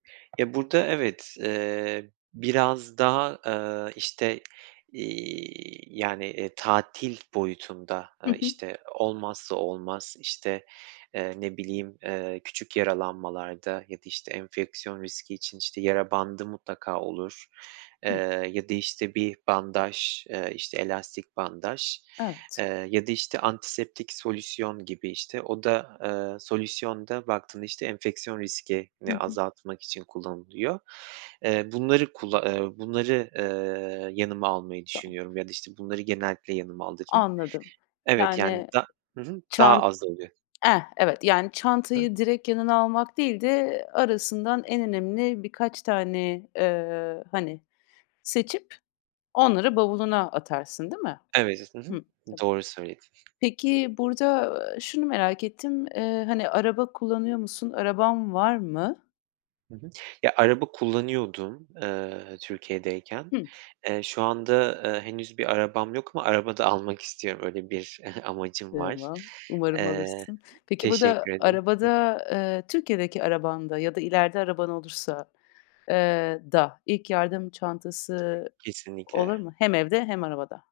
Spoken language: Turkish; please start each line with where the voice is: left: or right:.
right: Ya, burada evet, eee, biraz daha, eee, işte, iii, yani, eee, tatil boyutunda,
left: Hı
right: eee,
left: hı.
right: işte, olmazsa olmaz, işte, eee, ne bileyim, eee, küçük yaralanmalarda ya da işte enfeksiyon riski için işte yara bandı mutlaka olur,
left: Hıı.
right: eee, ya da, işte, bir bandaj, eee, işte elastik bandaj,
left: Evet.
right: eee, ya da, işte, antiseptik solüsyon gibi, işte o da, eee, solüsyonda baktığında işte enfeksiyon
left: Hı
right: riskini
left: hı.
right: azaltmak için kullanılıyor. Eee, bunları kulla ııı, bunları, eee, yanıma almayı
left: Tamam.
right: düşünüyorum ya da işte bunları genellikle yanıma alırım.
left: Anladım.
right: Evet, yani,
left: Yani,
right: da hı hı, daha
left: çan
right: az oluyor.
left: eh, evet, yani,
right: Hıı.
left: çantayı direkt yanına almak değil de arasından en önemli birkaç tane, eee, hani seçip onları bavuluna atarsın, değil mi?
right: Evet, hı hı,
left: Hıı.
right: doğru söyledin.
left: Peki, burada, eee, şunu merak ettim, eee, hani, araba kullanıyor musun, araban var mı?
right: Hı hı. Ya, araba kullanıyordum, eee, Türkiye'deyken.
left: Hıı.
right: Eee, şu anda, eee, henüz bir arabam yok ama araba da almak istiyorum, öyle bir amacım var.
left: Tamam, umarım
right: Eee,
left: alırsın. Peki, burada
right: teşekkür ederim.
left: arabada, eee, Türkiye'deki arabanda ya da ileride araban olursa eee, da ilk yardım çantası olur
right: Kesinlikle.
left: mu? Hem evde, hem arabada?